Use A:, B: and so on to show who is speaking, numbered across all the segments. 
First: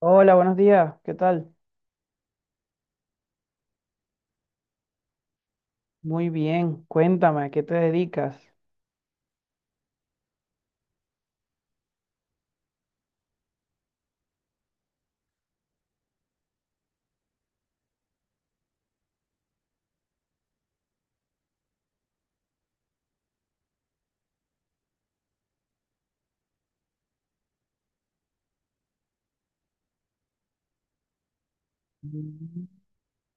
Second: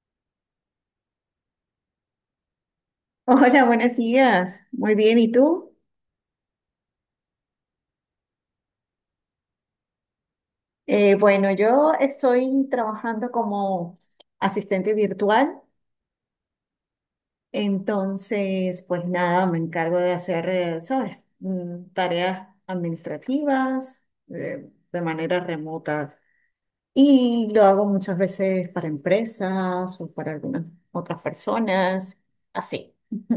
A: Hola, buenos días. ¿Qué tal?
B: Hola, buenos días. Muy bien, ¿y tú?
A: Muy bien. Cuéntame, ¿a qué te dedicas?
B: Bueno, yo estoy trabajando como asistente virtual, entonces, pues nada, me encargo de hacer, ¿sabes? Tareas administrativas, de manera remota. Y lo hago muchas veces para empresas o para algunas otras personas,
A: Mm.
B: así.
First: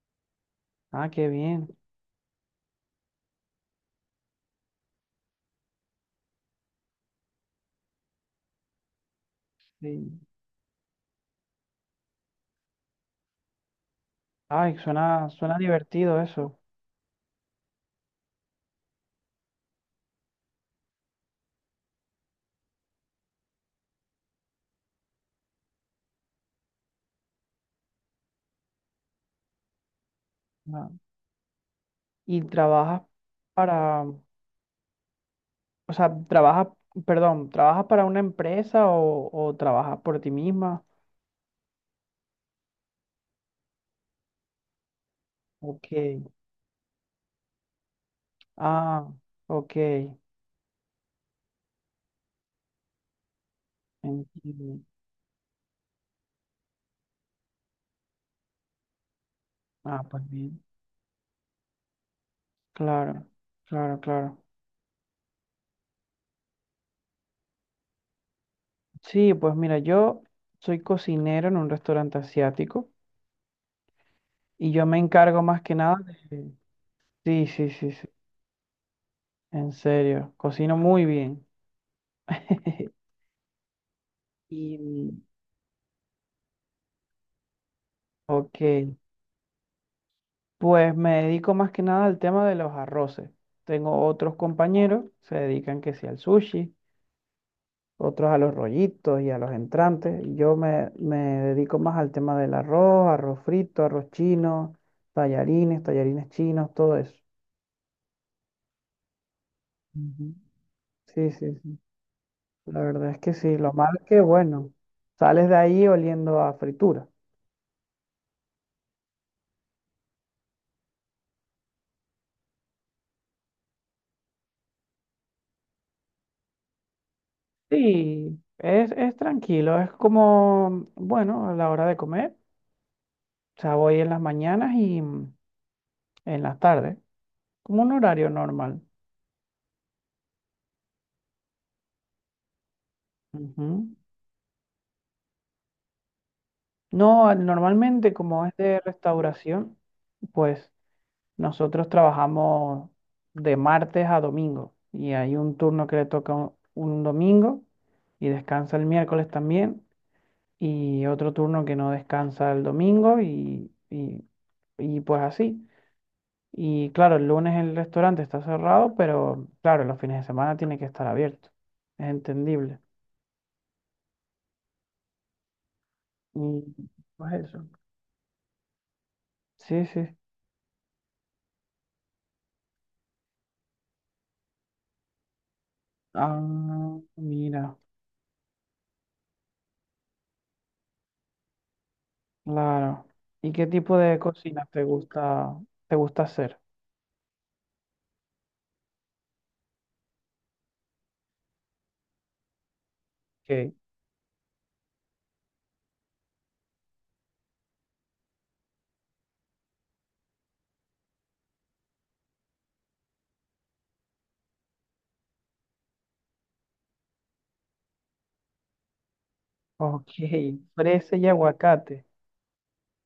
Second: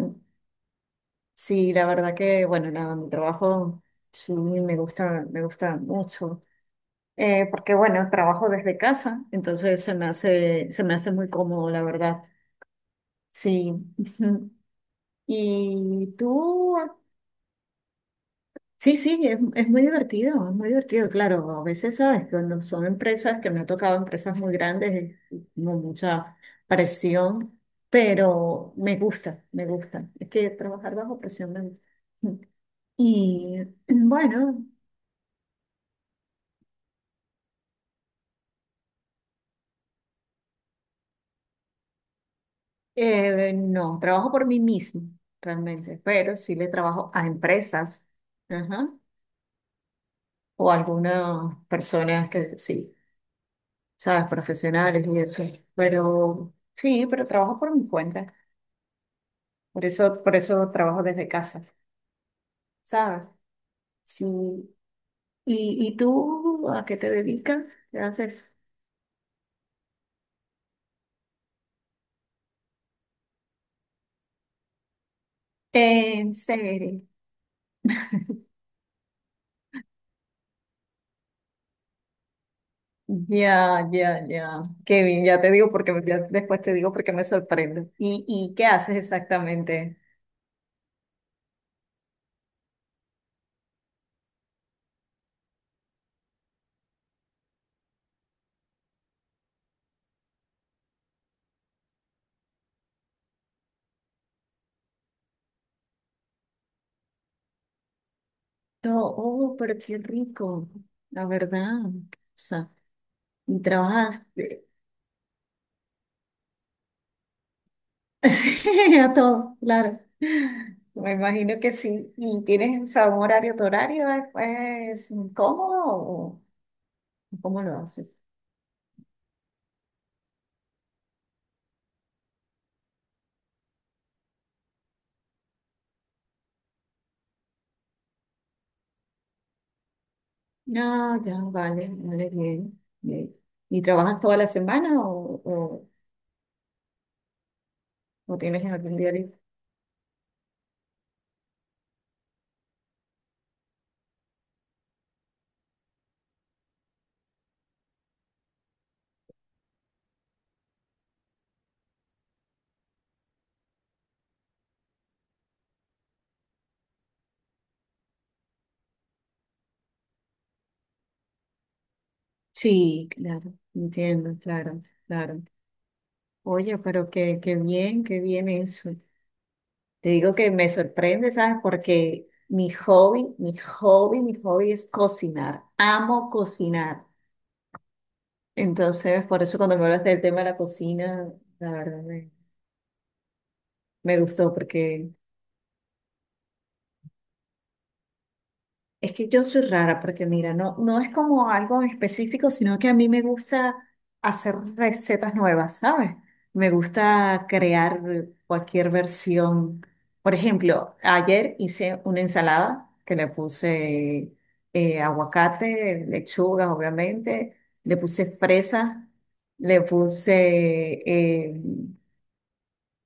A: Ah, qué bien.
B: Sí, la verdad que, bueno, nada, mi trabajo sí me gusta mucho. Porque bueno, trabajo desde casa, entonces se me
A: Sí.
B: hace, se me hace muy cómodo, la verdad. Sí. Ujú.
A: Ay, suena
B: Y
A: divertido eso.
B: tú, sí, sí, es muy divertido, es muy divertido, claro. A veces, ¿sabes? Cuando son empresas que me han tocado, empresas muy grandes, es como mucha presión, pero me gusta, me gusta. Es que
A: Ah,
B: trabajar bajo presión me gusta.
A: ¿y trabajas
B: Y
A: para, o
B: bueno,
A: sea, trabajas, perdón, trabajas para una empresa o trabajas por ti misma?
B: No, trabajo por mí mismo,
A: Ok.
B: realmente, pero sí le trabajo a empresas, ajá,
A: Ah, ok.
B: o a algunas personas que sí, sabes,
A: Entiendo.
B: profesionales y eso. Pero sí, pero trabajo por mi cuenta. Por
A: Ah,
B: eso,
A: pues
B: por
A: bien.
B: eso trabajo desde casa,
A: Claro,
B: ¿sabes?
A: claro, claro.
B: Sí. ¿Y tú a qué te dedicas? ¿Qué haces?
A: Sí, pues mira, yo soy cocinero en un restaurante asiático. Y yo me encargo más que nada
B: En
A: de...
B: serio.
A: Sí, sí, sí, sí. En serio, cocino muy bien.
B: Ya, ya, ya. Qué
A: Y,
B: bien, ya te digo porque ya después te digo porque me sorprende. ¿Y
A: ok,
B: qué haces exactamente?
A: pues me dedico más que nada al tema de los arroces. Tengo otros compañeros, se dedican que sí al sushi, otros a los rollitos y a los entrantes. Y yo me dedico más al tema del arroz, arroz frito, arroz chino, tallarines, tallarines chinos, todo eso.
B: Pero, oh, pero qué
A: Ujú.
B: rico, la
A: Sí, sí, sí.
B: verdad. O sea,
A: La verdad es que sí,
B: y
A: lo malo es que,
B: trabajaste
A: bueno, sales de ahí oliendo a fritura.
B: sí, a todo, claro. Me imagino que sí. ¿Y tienes, o sea, un horario, tu horario es cómodo o cómo lo haces?
A: Sí, es tranquilo, es como, bueno, a la hora de comer, o sea, voy en las mañanas y en las tardes, como un horario normal.
B: No, ya, vale, vale, bien, bien. ¿Y
A: Ujú.
B: trabajas toda la semana o, o,
A: No, normalmente
B: o
A: como es
B: tienes
A: de
B: algún día libre?
A: restauración, pues nosotros trabajamos de martes a domingo y hay un turno que le toca un domingo y descansa el miércoles también. Y otro turno que no descansa el domingo y pues así. Y claro, el lunes el restaurante está cerrado, pero claro, los fines de semana tiene que estar abierto. Es entendible.
B: Sí, claro, entiendo, claro, claro.
A: Y
B: Oye, pero
A: pues
B: qué
A: eso.
B: bien, qué bien eso.
A: Sí,
B: Te
A: sí.
B: digo que me sorprende, ¿sabes? Porque mi hobby es cocinar. Amo
A: Ah,
B: cocinar.
A: mira,
B: Entonces, por eso cuando me hablaste del tema de la cocina, la verdad me,
A: claro. ¿Y qué tipo de
B: me gustó
A: cocina
B: porque.
A: te gusta hacer?
B: Es que yo soy rara porque mira, no, no es como algo en específico, sino que a mí me
A: Ok,
B: gusta hacer recetas nuevas, ¿sabes? Me gusta crear cualquier versión. Por ejemplo, ayer hice una ensalada que le puse aguacate, lechugas, obviamente, le puse fresas, le
A: ok,
B: puse
A: fresa y aguacate.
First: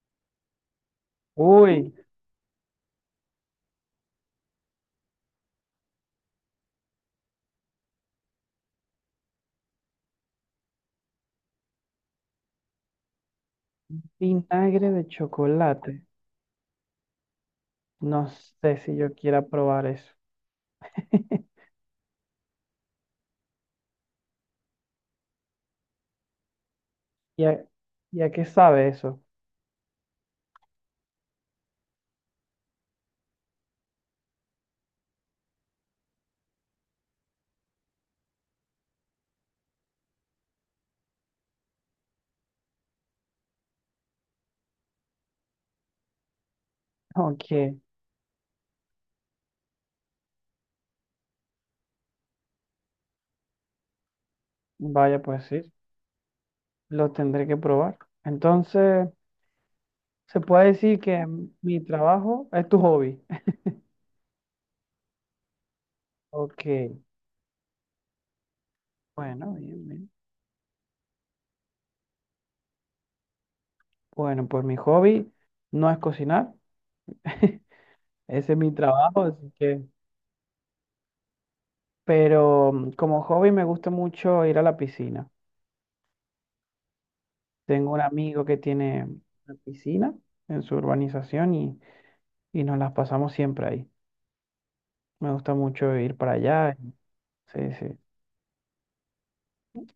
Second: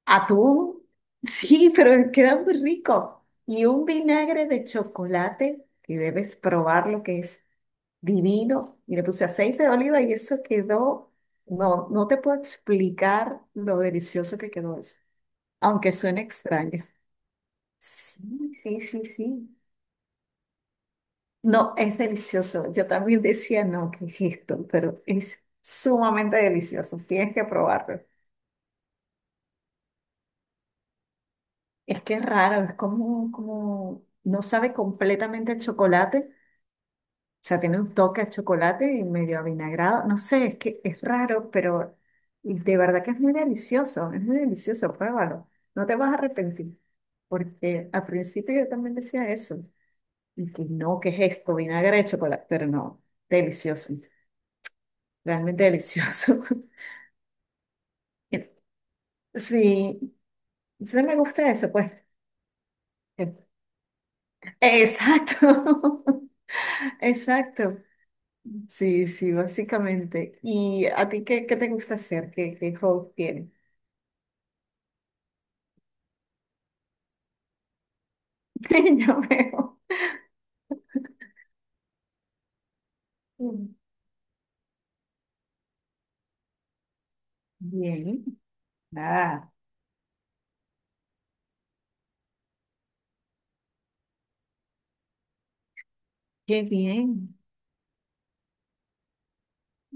B: atún, sí,
A: Uy,
B: pero queda muy rico. Y un vinagre de chocolate, que debes probar lo que es divino. Y le puse aceite de oliva y eso quedó, no, no te puedo explicar lo delicioso que quedó
A: vinagre
B: eso,
A: de
B: aunque
A: chocolate.
B: suene extraño.
A: No
B: Sí,
A: sé
B: sí,
A: si
B: sí,
A: yo quiera
B: sí.
A: probar eso.
B: No, es delicioso. Yo también decía, no, ¿qué es esto? Pero es sumamente delicioso. Tienes
A: ¿Y
B: que
A: a,
B: probarlo.
A: y a qué sabe eso?
B: Es que es raro, es como, no sabe completamente el chocolate, sea, tiene un toque a chocolate y medio avinagrado. No sé, es que es raro, pero de verdad que es muy delicioso, pruébalo. No te vas a arrepentir,
A: Ok,
B: porque al principio yo también decía eso, y que no, ¿qué es esto? Vinagre de chocolate, pero no, delicioso,
A: vaya, pues
B: realmente
A: sí,
B: delicioso.
A: lo tendré que probar. Entonces,
B: Sí,
A: se puede decir
B: sí me
A: que
B: gusta eso,
A: mi
B: pues.
A: trabajo es tu hobby.
B: Exacto,
A: Ok,
B: exacto. Sí, sí,
A: bueno, bien, bien.
B: básicamente. ¿Y a ti qué te gusta hacer? ¿Qué hobby tienes?
A: Bueno, pues mi hobby no es cocinar. Ese es mi
B: Ya
A: trabajo, así
B: veo.
A: que... Pero como hobby me gusta mucho ir a la piscina. Tengo un
B: Bien.
A: amigo que tiene
B: Ah,
A: una piscina en su urbanización y nos las pasamos siempre ahí. Me gusta mucho ir para
B: qué
A: allá.
B: bien.
A: Sí, sí.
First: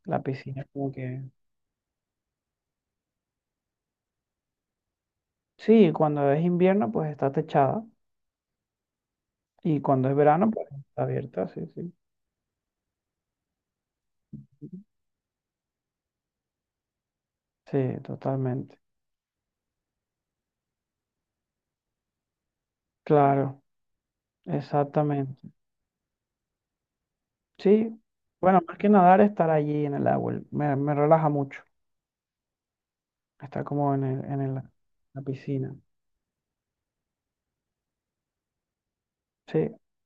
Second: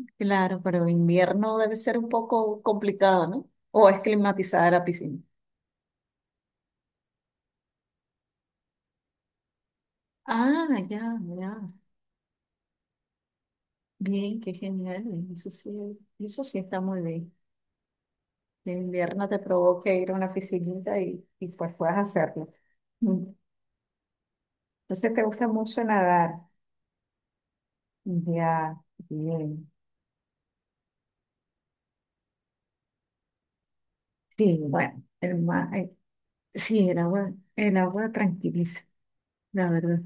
A: La
B: Claro,
A: piscina
B: pero
A: como que...
B: invierno debe ser un poco complicado, ¿no? O es climatizada la piscina.
A: Sí, cuando es invierno pues está techada y cuando es verano pues
B: Ah,
A: está
B: ya,
A: abierta, sí,
B: ya.
A: sí.
B: Bien, qué genial. Eso sí, eso sí está muy bien.
A: Sí,
B: Que
A: totalmente.
B: invierno te provoca ir a una piscinita y pues puedas hacerlo. Mm.
A: Claro,
B: Entonces te gusta
A: exactamente.
B: mucho nadar.
A: Sí, bueno,
B: Ya,
A: más que nadar, estar
B: bien.
A: allí en el agua me relaja mucho. Estar como en
B: Sí,
A: el-
B: bueno,
A: la
B: el mar,
A: piscina.
B: sí, el agua tranquiliza,
A: Sí,
B: la verdad.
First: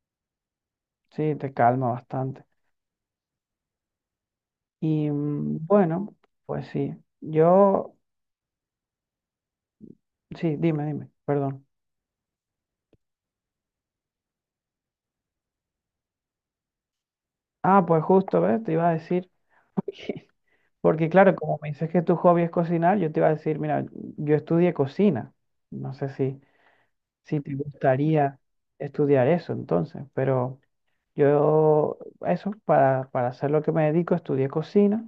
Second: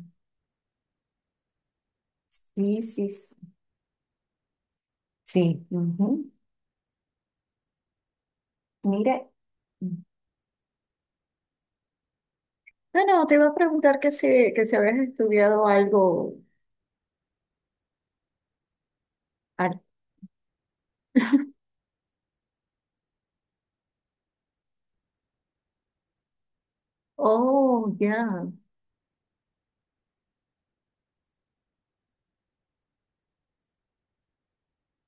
A: sí, te calma bastante.
B: Sí, sí, sí.
A: Y
B: Sí.
A: bueno,
B: Ujú.
A: pues sí, yo,
B: Mira,
A: sí, dime, dime, perdón.
B: no, no, te iba a preguntar que si habías estudiado algo.
A: Ah, pues justo, ¿ves? Te iba a decir.
B: ar-
A: Porque claro, como me dices que tu hobby es cocinar, yo te iba a decir, mira, yo estudié cocina. No sé si, si te
B: Oh,
A: gustaría
B: ya,
A: estudiar eso entonces, pero yo eso, para hacer lo que me dedico, estudié cocina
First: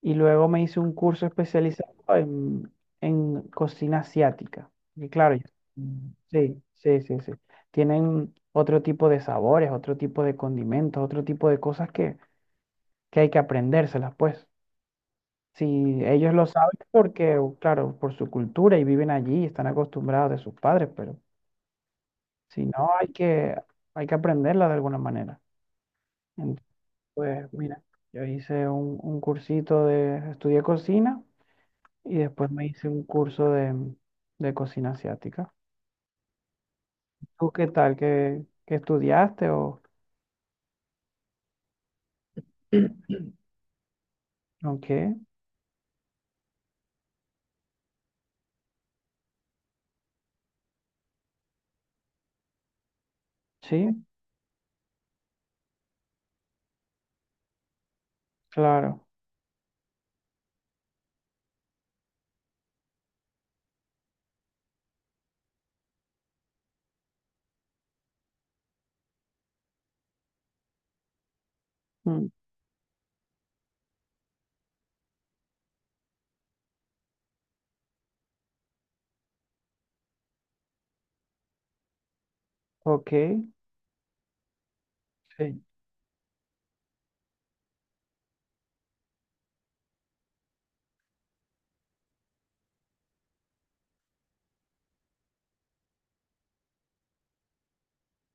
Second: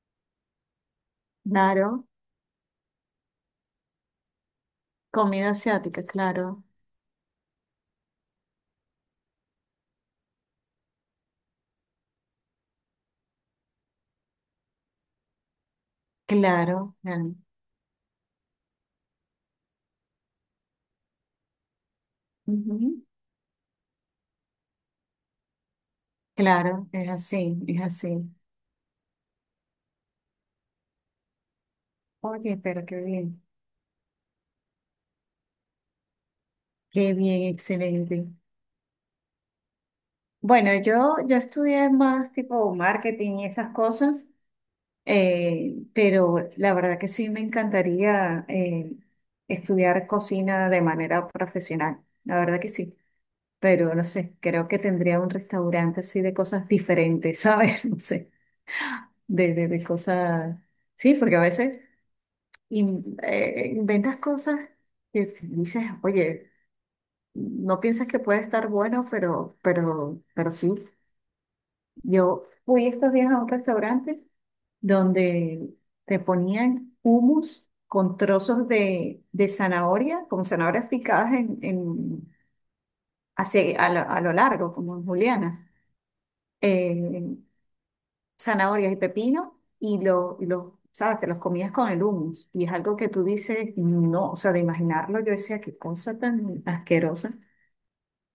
A: y luego me hice un curso especializado
B: claro.
A: en cocina asiática. Y claro, yo-
B: Comida asiática,
A: Mm.
B: claro.
A: Sí, sí, sí, sí. Tienen otro tipo de sabores, otro tipo de condimentos, otro tipo de cosas que hay que aprendérselas, pues. Si ellos lo saben
B: Claro, claro.
A: porque, claro, por su cultura y viven allí, están acostumbrados de sus padres, pero si no,
B: Ujú.
A: hay que aprenderla de alguna manera. Entonces,
B: Claro, es
A: pues
B: así, es
A: mira,
B: así.
A: yo hice un cursito de, estudié cocina y después
B: Oye,
A: me
B: pero
A: hice
B: qué
A: un
B: bien.
A: curso de cocina asiática.
B: Qué bien,
A: ¿Tú qué tal?
B: excelente.
A: ¿Qué, qué estudiaste o,
B: Bueno, yo estudié más tipo marketing y esas cosas.
A: o qué?
B: Pero la verdad que sí me encantaría estudiar cocina de manera profesional, la verdad que sí, pero
A: Sí,
B: no sé, creo que tendría un restaurante así de cosas diferentes, ¿sabes? No sé,
A: claro.
B: de cosas, sí, porque a veces inventas cosas que dices, oye, no piensas que puede estar bueno, pero sí,
A: Mm,
B: yo fui estos días a un restaurante, donde te ponían hummus con trozos de zanahoria, con zanahorias picadas
A: ok,
B: a lo, largo, como en
A: sí.
B: julianas, eh, zanahorias y pepino, ¿sabes? Te los comías con el hummus, y es algo que tú dices, no, o sea, de imaginarlo, yo decía, qué cosa tan asquerosa,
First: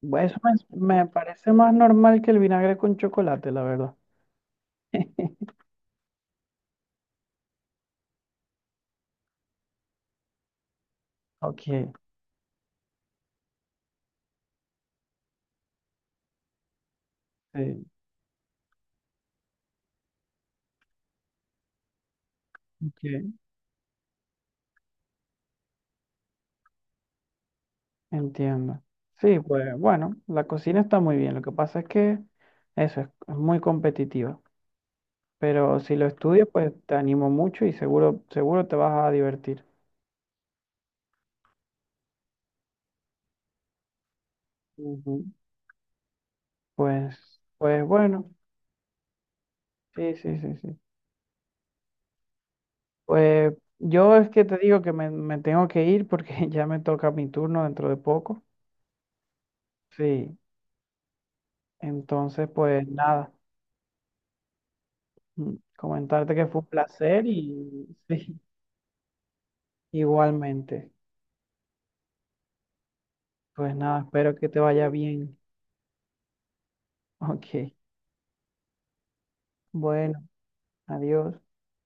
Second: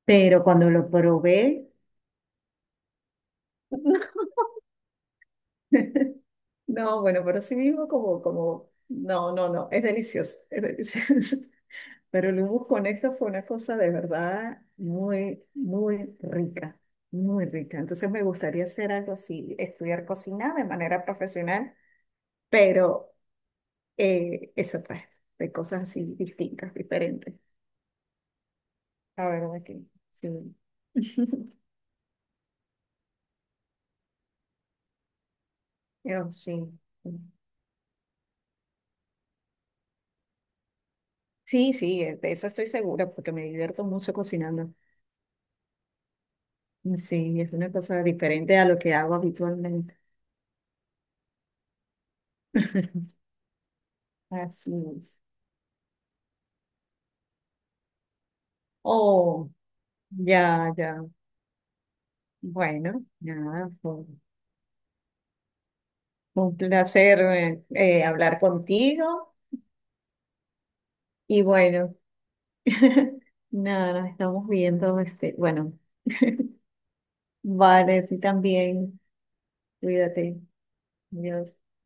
A: Bueno, eso
B: pero
A: me
B: cuando lo
A: me parece
B: probé,
A: más normal que el vinagre con chocolate, la verdad.
B: no, bueno, pero sí mismo como, no, no, no, es delicioso, es delicioso.
A: Ok,
B: Pero el humus con esto fue una cosa de verdad muy, muy rica, muy rica.
A: sí,
B: Entonces me gustaría hacer algo así, estudiar cocina de manera profesional, pero
A: ok,
B: eso pues, de cosas así distintas, diferentes.
A: entiendo.
B: A
A: Sí,
B: ver, ¿de
A: pues
B: qué?
A: bueno, la
B: Sí.
A: cocina está muy bien. Lo que pasa es que eso es muy competitiva. Pero si lo
B: Pero
A: estudias, pues
B: sí.
A: te animo mucho y seguro, seguro te vas a divertir.
B: Sí, sí, de eso estoy segura, porque me divierto mucho cocinando.
A: Ujú. Pues,
B: Sí, es una
A: pues
B: cosa
A: bueno,
B: diferente a lo que hago habitualmente.
A: sí, sí, sí, sí. Pues yo es que te
B: Así
A: digo que me,
B: es.
A: me tengo que ir porque ya me toca mi turno dentro de poco.
B: Oh,
A: Sí,
B: ya, ya.
A: entonces pues
B: Bueno,
A: nada,
B: nada, fue
A: comentarte que
B: un
A: fue un
B: placer
A: placer y
B: hablar
A: sí,
B: contigo
A: igualmente.
B: y bueno,
A: Pues
B: nada,
A: nada,
B: nos
A: espero que
B: estamos
A: te vaya
B: viendo, este,
A: bien.
B: bueno,
A: Ok,
B: vale, tú también,
A: bueno,
B: cuídate,
A: adiós.
B: adiós.